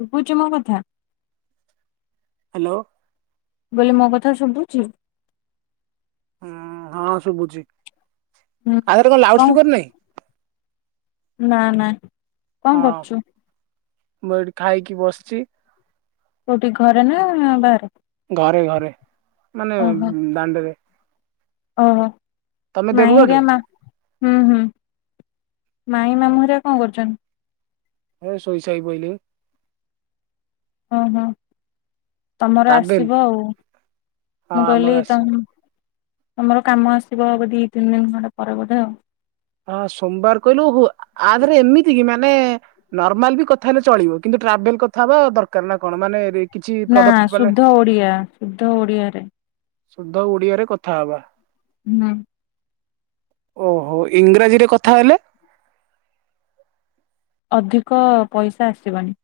ଶୁଭୁଚି ମୋ କଥା? ହାଲୋ। ବୋଲି ମୋ କଥା ଶୁବୁଚି? ହୁଁ ହଁ ଶୁବୁଚି, ହୁଁ ଆଦିହରେ କଣ ଲାଉଡ ସ୍ପିକର ନାଇଁ? ନା ନା। ହଁ, କଣ କରୁଛୁ ମୁଁ ଏଠି ଖାଇକି ବସିଛି। କୋଉଠି ଘରେ ନା ବାହାରେ? ଘରେ ଘରେ ମାନେ ଓହୋ ଦାଣ୍ଡରେ। ଓହୋ, ତମେ ମାଇଁ ହେରିଆ ଦେବଗଡରେ ମା ହୁଁ ହୁଁ। ମାଇଁ ମାମୁଁ ହେରିଆ କଣ କରୁଛନ୍? ହେ ଶୋଇସାଇ ପଇଲେ। ଓ ହ। ତମର ଟ୍ରାଭେଲ ଆସିବ ଆଉ, ହଁ ମୁଁ ଆମର କହିଲି ତ ଆସିବ ତମର କାମ ଆସିବ ଦି ତିନି ଦିନ ଖଣ୍ଡେ ପରେ ବୋଧେ ଆଉ। ହଁ ସୋମବାର କହିଲୁ, ଆଧେରେ ଏମିତି କି ମାନେ ନର୍ମାଲ ବି କଥା ହେଲେ ଚଳିବ କିନ୍ତୁ ଟ୍ରାଭେଲ କଥା ହବା ଦରକାର ନା କଣ ମାନେ କିଛି ନା ପ୍ରଡକ୍ଟ ମାନେ ଶୁଦ୍ଧ ଓଡିଆ, ଶୁଦ୍ଧ ଓଡିଆରେ। ସୁଦ୍ଧ ଓଡିଆରେ କଥା ହବା। ହୁଁ ଓହୋ, ଇଂରାଜୀରେ କଥା ହେଲେ? ଅଧିକ ପଇସା ଆସିବନି।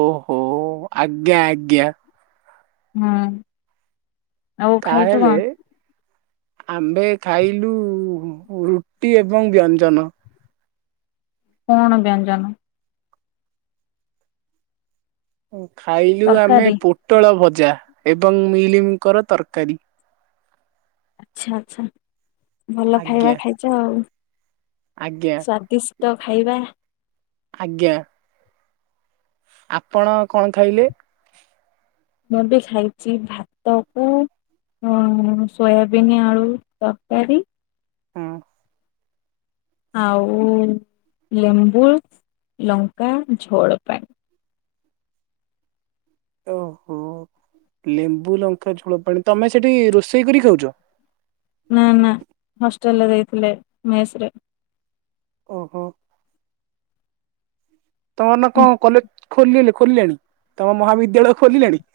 ଓହୋ ଆଜ୍ଞା ଆଜ୍ଞା। ହୁଁ ଆଉ କା ଖାଇଛୁ ଏଲେ। କଣ ଆମ୍ଭେ ଖାଇଲୁ ରୁଟି ଏବଂ ବ୍ୟଞ୍ଜନ। କଣ ବ୍ୟଞ୍ଜନ? ଖାଇଲୁ ଆମେ ତରକାରୀ ପୋଟଳ ଭଜା ଏବଂ ମିଲମିକର ତରକାରୀ। ଆଛା ଆଛା, ଭଲ ଖାଇବା ଆଜ୍ଞା ଖାଇଛ ଆଉ। ଆଜ୍ଞା ସ୍ଵାଦିଷ୍ଟ ଖାଇବା ଆଜ୍ଞା। ଆପଣ କଣ ଖାଇଲେ? ମୁଁ ଏବେ ଖାଇଛି ଭାତ କୁ ସୋୟାବିନ୍ ଆଳୁ ତରକାରୀ। ହୁଁ ଆଉ ଲେମ୍ବୁ, ଲଙ୍କା ଝୋଳ ପାଣି। ଓହୋ ଲେମ୍ବୁ ଲଙ୍କା ଝୋଳ ପାଣି, ତମେ ସେଠି ରୋଷେଇ କର ଖାଉଛ? ନା ନା ହଷ୍ଟେଲରେ ଦେଇଥିଲେ ମେସ ରେ। ଓହୋ। ତମର ନା କଣ କଲେଜ ଖୋିଲ ଖୋଲିଲେଣି ତମ ମହାବିଦ୍ୟାଳୟ ଖୋଲିଲାଣି?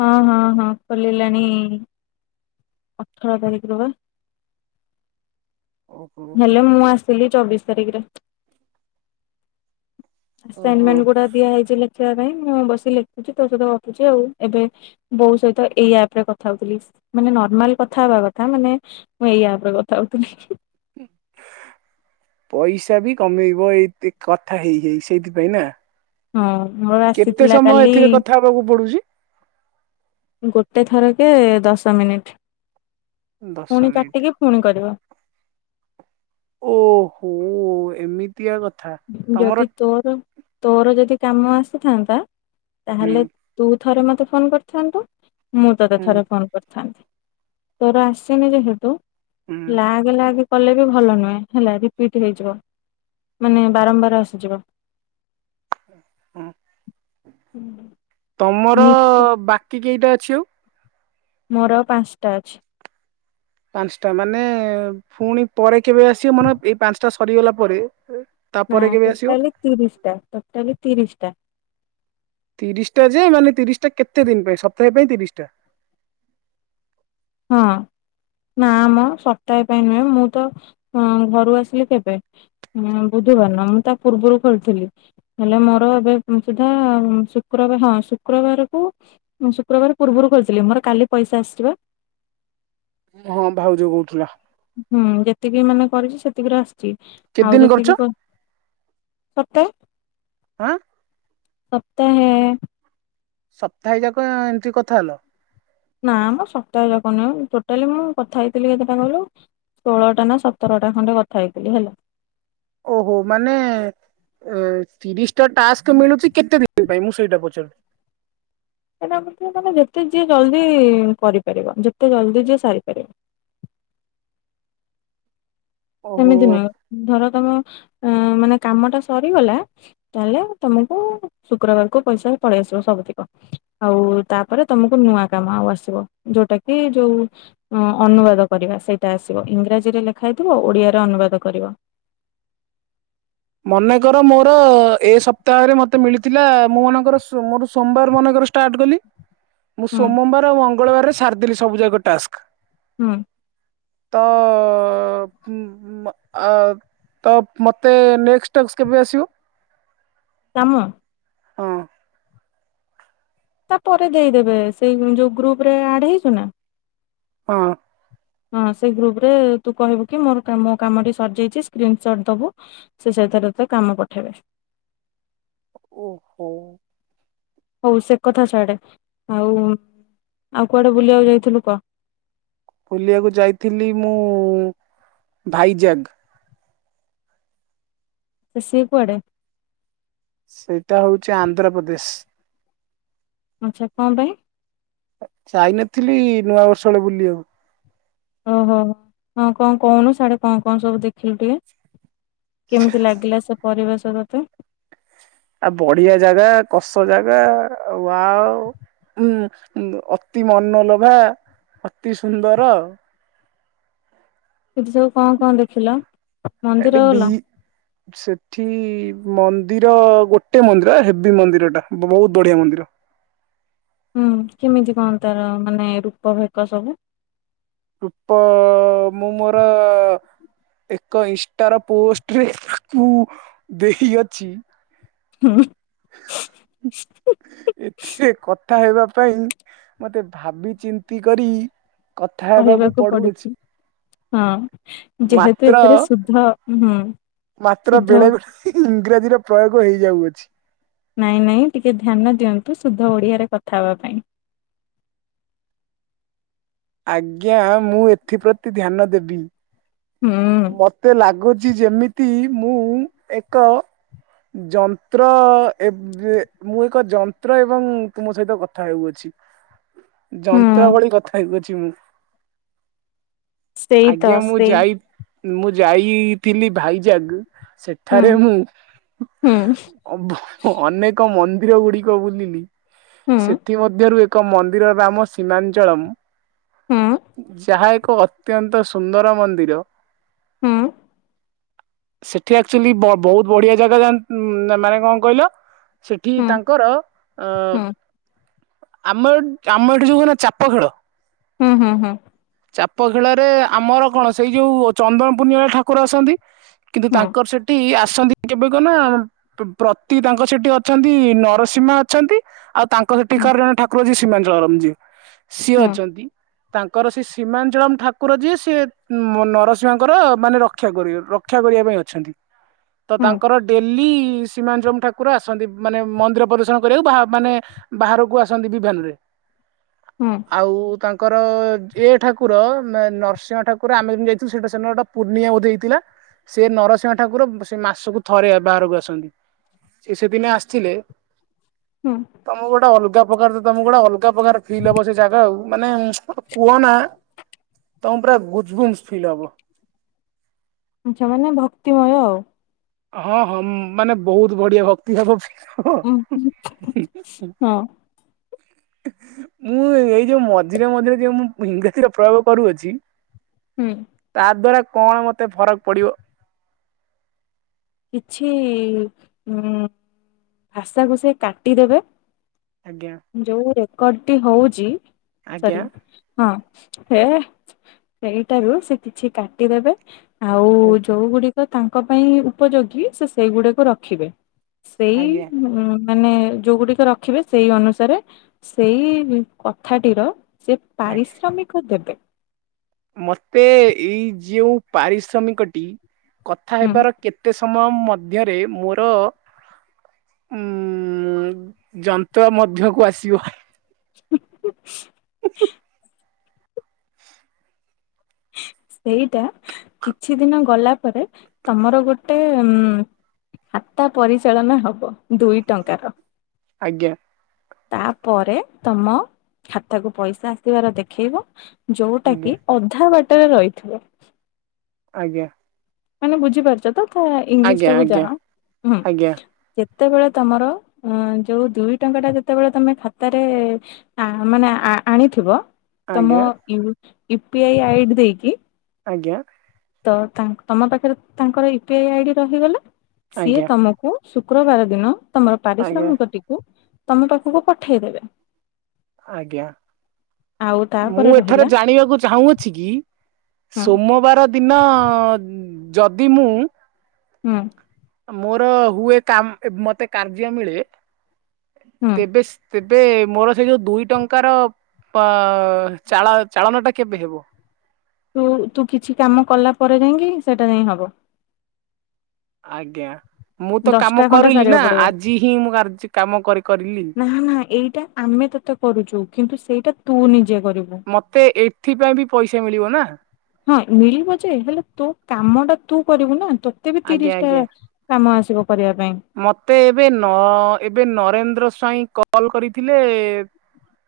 ହଁ ହଁ ହଁ ଖଲିଲାଣି ଅଠର ତାରିଖରୁ ବା। ଓହୋ ହେଲେ ମୁଁ ଆସିଥିଲି ଚବିଶି ତାରିଖରେ। ଓହୋ ଆସାଇନମେଣ୍ଟ ଗୁଡା ଦିଆ ହେଇଛି ଲେଖିବା ପାଇଁ, ମୁଁ ବସି ଲେଖୁଛି, ତୋ ସହିତ ଗପୁଛି ଆଉ, ଏବେ ବୋଉ ସହିତ ଏଇ ଆପ ରେ କଥା ହଉଥିଲି, ମାନେ ନର୍ମାଲ କଥା ହବା କଥା ମାନେ ମୁଁ ଏଇ ଆପରେ କଥା ହଉଥିଲି। ପଇସା ବି କମେଇବ ଏଇ କଥା ହେଇ ହେଇ ସେଇଥିପାଇଁ ନା? ହଁ ମୋର କେତେ ଆସିଥିଲା ସମୟ କାଲି ଏଥିରେ କଥା ହବାକୁ ପଡୁଛି? ଗୋଟେ ଥର କେ ଦଶ ମିନିଟ ଦଶ ପୁଣି ମିନିଟ। କାଟିକି। ପୁଣି କରିବ। ଓହୋ ଏମିତି। ଦୀୟା କଥା। ତମର ଯଦି ତୋର ତୋର ଯଦି କାମ ଆସିଥାନ୍ତା ହୁଁ ତାହେଲେ ତୁ ଥରେ ମତେ ଫୋନ କରିଥାନ୍ତୁ ମୁଁ ତୋତେ ହୁଁ ଥରେ ଫୋନ କରିଥାନ୍ତି। ତୋର ଆସିନି ଯେହେତୁ ହୁଁ ଲାଗେ ଲାଗେ। କଲେ ବି ଭଲ ନୁହେଁ ହେଲା ରିପିଟ୍ ହେଇଯିବ। ମାନେ ବାରମ୍ବାର ଆସିଯିବ। ହୁଁ। ହୁଁ। ତମର ବାକି କେଇଟା ଅଛି ଆଉ। ମୋର ଆଉ ପାଞ୍ଚଟା ଅଛି। ପାଞ୍ଚଟା ମାନେ ପୁଣି ପରେ କେବେ ଆସିବ ମାନେ ଏଇ ପାଞ୍ଚଟା ସରିଗଲା ପରେ ଏ ନା ଟୋଟାଲି ତିରିଶ ଟା ଟୋଟାଲି ତିରିଶ ଟା। ତିରିଶଟା ଯେ ମାନେ ତିରିଶ ଟା କେତେ ଦିନ ପାଇଁ ସପ୍ତାହ ପାଇଁ ତିରିଶ ଟା। ହଁ। ନା ମ ସପ୍ତାହେ ପାଇଁ ନୁହେଁ ମୁଁ ତଅ ଘରୁ ଆସିଲି କେବେ? ହଁ ବୁଧବାର ନା ମୁଁ ତା ପୂର୍ବରୁ ଖୋଲିଥିଲି। ହେଲେ ମୋର ଏବେ ସୁଧା ଶୁକ୍ରବାର ହଁ ଶୁକ୍ରବାରକୁ ମୁଁ ଶୁକ୍ରବାର ପୂର୍ବରୁ କହିଥିଲି ମୋର କାଲି ପଇସା ଆସିିଚିପା। ହଁ ଭାଉଜ କହୁଥିଲା। ହୁଁ ଯେତିକି ମାନେ କରିଛି ସେତିକିରେ ଆସ ଚି କେତେ ଆଉ ଦିନ କରୁଛ ଯେତିକି କ ସତ ଆଁ ସପ୍ତାହେ। ସପ୍ତାହେ ଯାକ ଏମିତି କଥା ହେଲ। ନାମ ସପ୍ତାହ ଯାକ ନୁହଁ ଟୋଟାଲି ମୁଁ କଥା ହେଇଥିଲି କେତେଟା କହିଲୁ। ଷୋହଳଟା ନା ସତରଟା ଖଣ୍ଡେ କଥା ହେଇଥିଲି ହେଲା। ଓହୋ ମାନେ ଅଁ ତିରିଶଟା ଟାସ୍କ ମିଳୁଛି କେତେ ଦିନ ପାଇଁ ମୁଁ ସେଇଟା ପଚାରୁ [unintelligible] ମାନେ ଯେତେ ଯିଏ ଜଲ୍ଦି କରିପାରିବ ଯେତେ ଜଲ୍ଦି ଯିଏ ସାରିପାରିବ। ସେମିତି ଓହୋ ନୁହେଁ ଧର ତମ ଅ ମାନେ କାମ ଟା ସରିଗଲା। ତାହେଲେ ତମକୁ ଶୁକ୍ରବାରକୁ ପଇସା ପଳେଇ ଆସିବ ସବୁତିକ। ଆଉ ତାପରେ ତମକୁ ନୂଆ କାମ ଆଉ ଆସିବ ଯୋଉଟା କି ଯୋଉ ଉଁ ଅନୁବାଦ କରିବା ସେଇଟା ଆସିବ ଇଂରାଜୀରେ ଲେଖା ହେଇଥିବ ଓଡିଆରେ ଅନୁବାଦ କରିବା। ମନେକର ମୋର ଏ ସପ୍ତାହରେ ମତେ ମିଳିଥିଲା ମୁଁ ମନେକର ମୋ ମୋର ସ-ସୋମବାର ମନେକର ଟାଟ କଲି ମୁଁ ହୁଁ ସୋମବାର ଆଉ ମଙ୍ଗଳବାରରେ ସାରିଦେଲି ସୁବୁ ଯାକ ଟାସ୍କ। ହଁ। ତ ଉଁ ଅ ତ ମତେ ନେକ୍ସଟ୍ ଟାସ୍କ କେବେ ଆସିବ? କାମ ହଁ। ତା ପରେ ଦେଇଦେବେ ସେଇ ଯୋଉ ଗ୍ରୁପ ରେ ଆଡ ହେଇଛୁ ନା? ହଁ। ହଁ ସେଇ ଗ୍ରୁପରେ ତୁ କହିବୁ କି ମୋର ମୋ କାମ କାମଟି ସରିଯାଇଛି ସ୍କ୍ରିଣ୍ଟସୋଟ ଦବୁ। ସେ ସେଥିରେ ତତେ କାମ ପଠେଇବେ। ଓହୋ। ହଉ ସେ କଥା ଛାଆଡେ ଆଉ ଆଉ କୁଆଡେ ବୁଲିବାକୁ ଯାଇଥିଲୁ କହ? ବୁଲିବାକୁ ଯାଇଥିଲି ମୁଁ ଭାଇଜାଗ ସିଏ କୁଆଡେ? ସେଇଟା ହଉଛି ଆନ୍ଧ୍ରପ୍ରଦେଶ। ଆଚ୍ଛା କଣ ପାଇଁ? ଯାଇନଥିଲି ନୂଆ ବର୍ଷ ବେଳେ ବୁଲିବାକୁ। ଓହୋ ହଁ କଣ କହୁନୁ ସଡେ କଣ କଣ ସବୁ ଦେଖିଲୁ ଟିକେ? କେମିତି ଲାଗିଲା ସେ ପରିବେଶ ତତେ? ଆଉ ବଢିଆ ଜାଗା କସ ଜାଗା ଆଉ ୱାଓ। ଉଁ ଅତି ମନଲୋଭା ଅତି ସୁନ୍ଦର। କିଦି ସବୁ କଣ କଣ ଦେଖିଲ, ଏଠି ମନ୍ଦିର ବି ଗଲ? ସେଠି ମନ୍ଦିର ଗୋଟେ ମନ୍ଦିର ହେ ହେଭି ମନ୍ଦିର ଟା ବହୁତ ବଢିଆ ମନ୍ଦିର। ହୁଁ କେମିତି କଣ ତାର ମାନେ ରୂପ ଫେକ ସବୁ? ପ ମୁ ମର ଏକ ଇନଷ୍ଟାର ପୋଷ୍ଟରେ [unintelligible] ଦେଇଅଛି। ହୁଁ ଏଥିରେ କଥା ହେବା ପାଇଁ ମତେ ଭାବି ଚିନ୍ତି କରି କଥା ହେବାକୁ କହିବାକୁ ପଡୁଅଛି ପଡୁଛି, ହଁ ଯେହେତୁ ମାତ୍ର ଏଥିରେ ସୁଦ୍ଧ ହୁଁ ମାତ୍ର ଶୁଦ୍ଧ ବେଳେ ବେଳେ ଇଂରାଜୀର ପ୍ରୟୋଗ ହେଇଯାଉଅଛି। ନାଇଁ ନାଇଁ ଟିକେ ଧ୍ୟାନ ଦିଅନ୍ତୁ ସୁଧ ଓଡିଆରେ କଥା ହେବା ପାଇଁ। ଆଜ୍ଞା ମୁଁ ଏଥିପ୍ରତି ଧ୍ୟାନ ଦେବି। ହୁଁ ମୋତେ ଲାଗୁଛି ଯେମିତି ମୁଁ ଏକ ଯନ୍ତ୍ର ଏବେ ମୁଁ ଏକ ଯନ୍ତ୍ର ଏବଂ ତୁମ ସହିତ କଥା ହେଉଅଛି। ଯନ୍ତ୍ରା ହୁଁ ଭଳି କଥା ହେଉଅଛି ମୁଁ। ସେଇ ତ ଆଜ୍ଞା ମୁଁ ସେଇ ଯାଇ ମୁଁ ଯାଇଥିଲି ଭାଇଜାଗ ହୁଁ ସେଠାରେ ମୁଁ ହୁଁ ଅଭ ଅନେକ ମନ୍ଦିର ଗୁଡିକ ବୁଲିଲି। ହୁଁ ସେଥିମଧ୍ୟରୁ କ ମନ୍ଦିର ନାମ ସୀମାଞ୍ଚଳମ ହୁଁ ଯାହା ଏକ ଅତ୍ୟନ୍ତ ସୁନ୍ଦର ମନ୍ଦିର। ହଁ ସେଠି ଆକ୍ଚୁଆଲି ବହୁତ ବଢିଆ ଜାଗା ଯା ମାନେ କଣ କହିଲ? ସେଠି ହୁଁ ତାଙ୍କର ଅ ହୁଁ ଆମ ଆମ ଏଠି ଯୋଉ କ ନା ଚାପ ଖେଳ। ହୁଁ ହୁଁ ହୁଁ। ଚାପ ଖେଳରେ ଆମର କଣ ସେଇ ଯୋଉ ଚନ୍ଦନ ପୂର୍ଣ୍ଣିମା ଠାକୁର ଆସନ୍ତି। କିନ୍ତୁ ହୁଁ ତାଙ୍କର ସେଠି ଆସନ୍ତି କେବେ କୁନା ପ୍ରତି ତାଙ୍କ ସେଠି ଅଛନ୍ତି ନରସିଂମା ଅଛନ୍ତି ଆଉ ତାଙ୍କ ହୁଁ ସେଠିକାର ଜଣେ ଠାକୁରଜୀ ସୀମାଞ୍ଚଳରାମଜୀ ସିଏ ହୁଁ ଅଛନ୍ତି। ତାଙ୍କର ସେ ସୀମାଞ୍ଚଳମ୍ ଠାକୁର ଯିଏ ସିଏ ନରସିଂ [unintelligible] ଙ୍କର ମାନେ ରକ୍ଷାକର ରକ୍ଷା କରିବା ପାଇଁ ଅଛନ୍ତି। ତ ହୁଁ ତାଙ୍କର ଡେଲି ସୀମାଞ୍ଚଳମ୍ ଠାକୁର ଆସନ୍ତିବି। ମାନେ ମନ୍ଦିର ପ୍ରଦର୍ଶନ କରିବାକୁ ବା ମାନେ ବାହାରକୁ ଆସନ୍ତି ବିଭାନରେ। ହୁଁ ଆଉ ତାଙ୍କର ଏ ଠାକୁର ନରସିଂହ ଠାକୁର ଆମେ ଯେମିତି ସେଟା ସେଦିନ ପୁର୍ଣ୍ଣିଆ ବଧେ ହେଇଥିଲା। ସେ ନରସିଂହ ଠାକୁର ସେ ମାସକୁ ଥରେ ବାହାରକୁ ଆସନ୍ତି। ସେ ସେ ଦିନେ ଆସିଥିଲେ। ହଁ। ତମକୁ ଗୋଟେ ଅଲଗା ପ୍ରକାର ତମକୁ ଗୋଟେ ଅଲଗା ପ୍ରକାର ଫିଲ୍ ହବ ସେ ଜାଗା ଆଉ ମାନେ କୁହ ନା ତମ ପୁରା ଗୁଚଗୁଜ ଫିଲ ହବ। ଆଛା ମାନେ ଭକ୍ତିମୟ ଆଉ ହଁ ହଁ ମାନେ ବହୁତ ବଢିଆ ଭକ୍ ଉଁ ହୁଁ [inaudible] ହଁ ମୁଁ ଏଇ ଯୋଉ ମଝିରେ ମଝିରେ ଯୋଉ ମୁଁ ଇଂରାଜୀରେ ପ୍ରୟୋଗ କରୁଅଛି ହୁଁ। ତା ଦ୍ଵାରା କଣ ମତେ ଫରକ ପଡିବ। କିଛି ଉଁ ଭାଷାକୁ ସେ କାଟିଦେବେ। ଆଜ୍ଞା। ଯୋଉ ରେକର୍ଡଟି ହଉଛି ସରି ଆଜ୍ଞା ହଁ ସେ ସେଇଟାରୁ ସେ କିଛି କାଟିଦେବେ। ଆଉ ଯୋଉ ଗୁଡିକ ତାଙ୍କ ପାଇଁ ଉପଯୋଗୀ ସେ ସେଇଗୁଡିକୁ ରଖିବେ। ସେଇ ଆଜ୍ଞା ଉଁ ମାନେ ଯୋଉଗୁଡିକ ରଖିବେ ସେଇ ଅନୁସାରେ ସେଇ କଥାଟିର ସେ ଆ ପାରିଶ୍ରମିକ ଦେବେ। ମତେ ଏଇ ଯଉ ପାରିଶ୍ରମିକଟି କଥା ହୁଁ ହେବାର କେତେ ସମୟ ମଧ୍ୟରେ ମୋର ଉଁ ଯନ୍ତ୍ର ମଧ୍ୟକୁ ଆସିବ। [inaudible] [inaudible] ସେଇଟା କିଛି ଦିନ ଗଲା ପରେ ତମର ଗୋଟେ ଉଁ ଖାତା ପରିଚାଳନା ହବ ଦୁଇ ଟଙ୍କାର। ଆଜ୍ଞା। ତାପରେ ତମ ଖାତାକୁ ପଇସା ଆସିବାର ଦେଖେଇବ ଯଉଟା ଆଜ୍ଞା କିି ଅଧା ବାଟରେ ରହିିଥିବ। ଆଜ୍ଞା। ମାନେ ବୁଝିପାରୁଛ ତ ତା ଆଜ୍ଞା ଇଂଲିଶଟାକୁ ଯାଣହୁଁ। ଆଜ୍ଞା ଯେତେବେଳେ ତମର ଅଁ ଯୋଉ ଦୁଇ ଟଙ୍କାଟା ଯେତେବେଳେ ତମେ ଖାତାରେ ଆ ମାନେ ଆଣିଥିବ ତମ ଆଜ୍ଞା ୟୁ ପି ଆଇ ଆଇଡି ଦେଇକି। ଆଜ୍ଞା। ତ ତା ତମ ପାଖରେ ତାଙ୍କର ୟୁପିଆଇ ଆଇଡି ରହିଗଲା ସିଏ ଆଜ୍ଞା ଆଜ୍ଞା ତମକୁ ଶୁକ୍ରବାର ଦିନ ତମର ଆଜ୍ଞା ଆଜ୍ଞା ପାରିଶ୍ରମିକଟିକୁ ତମ ପାଖକୁ ପଠେଇଦେବେ। ଆଜ୍ଞା ଆଉ ତାପରେ ମୁଁ ରହିଲା ଏଠାରେ ଜାଣିବାକୁ ଚାହୁଁଅଛି କି ହୁଁ ସୋମବାର ଦିନ ଯଦି ମୁଁ ହୁଁ। ମୋର ହୁଏ କାମ୍ ମତେ କାର୍ଯ୍ୟ ମିଳେ ହୁଁ ତେବେ ତେବେ ମୋର ସେଇ ଯୋଉ ଦୁଇ ଟଙ୍କାର ପା ଚାଳା ଚାଳନଟା କେବେ ହେବ? ତୁ ତୁ କିଛି କାମ କଲା ପରେ ଯାଇଁକି ସେଟା ଯାଇଁ ହବ। ଆଜ୍ଞା ମୁଁ ତ ଦଶଟା କାମ ଖଣ୍ଡେ କରିଲି ନା ସାରିବାକୁ ପଡିବ ଆଜି ହିଁ ମୁଁ କାର୍ଯ୍ୟ କାମ କରି କରିଲି। ହାଁ ହାଁ ଏଇଟା ଆମେ ତତେ କରୁଛୁ କିନ୍ତୁ ସେଇଟା ତୁ ନିଜେ କରିବୁ। ମତେ ଏଥିପାଇଁ ବି ପଇସା ମିଳିବ ନା? ହଁ ମିଳିବ ଯେ ହେଲେ ତୋ କାମଟା ତୁ କରିବୁ ନା ତୋତେ ବି ଆଜ୍ଞା ତିରିଶିଟା ଆଜ୍ଞା। କାମ ଆସିବ କରିବା ପାଇଁ। ମତେ ଏବେ ନ ଏବେ ନରେନ୍ଦ୍ର ସ୍ଵାଇଁ କଲ୍ କରିଥିଲେ ଏ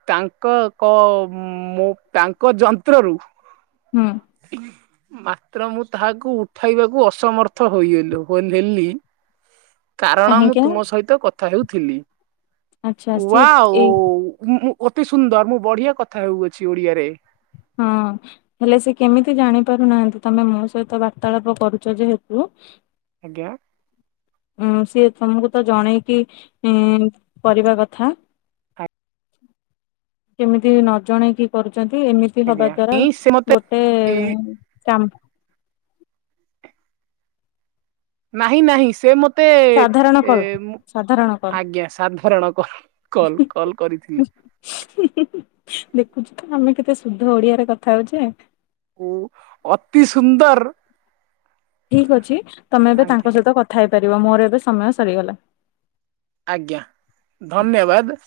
ତାଙ୍କ କ ମୁଁ ତାଙ୍କ ଯନ୍ତ୍ରରୁ ହୁଁ ମା ତ୍ର ର ମୁଁ ତାହାକୁ ଉଠାଇବାକୁ ଅସମର୍ଥ ହୋଇଗଲୁ ହୋ ହେଲି। କାରଣ ମୁଁ କାହିଁକି ନା ତୁମ ସହିତ କଥା ହେଉଥିଲି ଆଚ୍ଛା ସିଏ ୱାଓ ଏଇ ମୁ ଅତି ସୁନ୍ଦର ମୁଁ ବଢିଆ କଥା ହେଉଅଛି ଓଡିଆରେ। ହୁଁ। ହେଲେ ସେ କେମିତି ଜାଣି ପାରୁନାହାଁନ୍ତି ତମେ ମୋ ସହିତ ବାର୍ତ୍ତାଳାପ କରୁଛ ଯେହେତୁ ଆଜ୍ଞା। ଉଁ ସିଏ ତମକୁ ତ ଜଣେଇକି ଇଁ କରିବା କଥା। କେମିତି ନ ଜଣେଇକି କରୁଚନ୍ତି ଏମିତି ହବା ଆଜ୍ଞା ଦ୍ଵାରା ଇଁ ସେ ମତେ ଗୋଟେ ଏଇ କାମ୍ ନାହିଁ ନାହିଁ ସେ ମ ତେ ସାଧାରଣ ଏ କଲ୍ ମୁଁ ସାଧାରଣ କଲ୍ ଆଜ୍ଞା ସାଧାରଣ କଲ କଲ କଲ୍ କରିଥିଲି। ଦେଖୁଛୁ ତ ଆମେ କେତେ ଶୁଧ ଓଡିଆରେ କଥା ହଉଚେ। ଓ ଅତି ସୁନ୍ଦର। ଠିକ ଅଛି ତମେ ଏବେ ଆଜ୍ଞା ତାଙ୍କ ସହିତ କଥା ହେଇପାରିବ ମୋର ଏବେ ସମୟ ସରିଗଲା। ଆଜ୍ଞା ଧନ୍ୟବାଦ।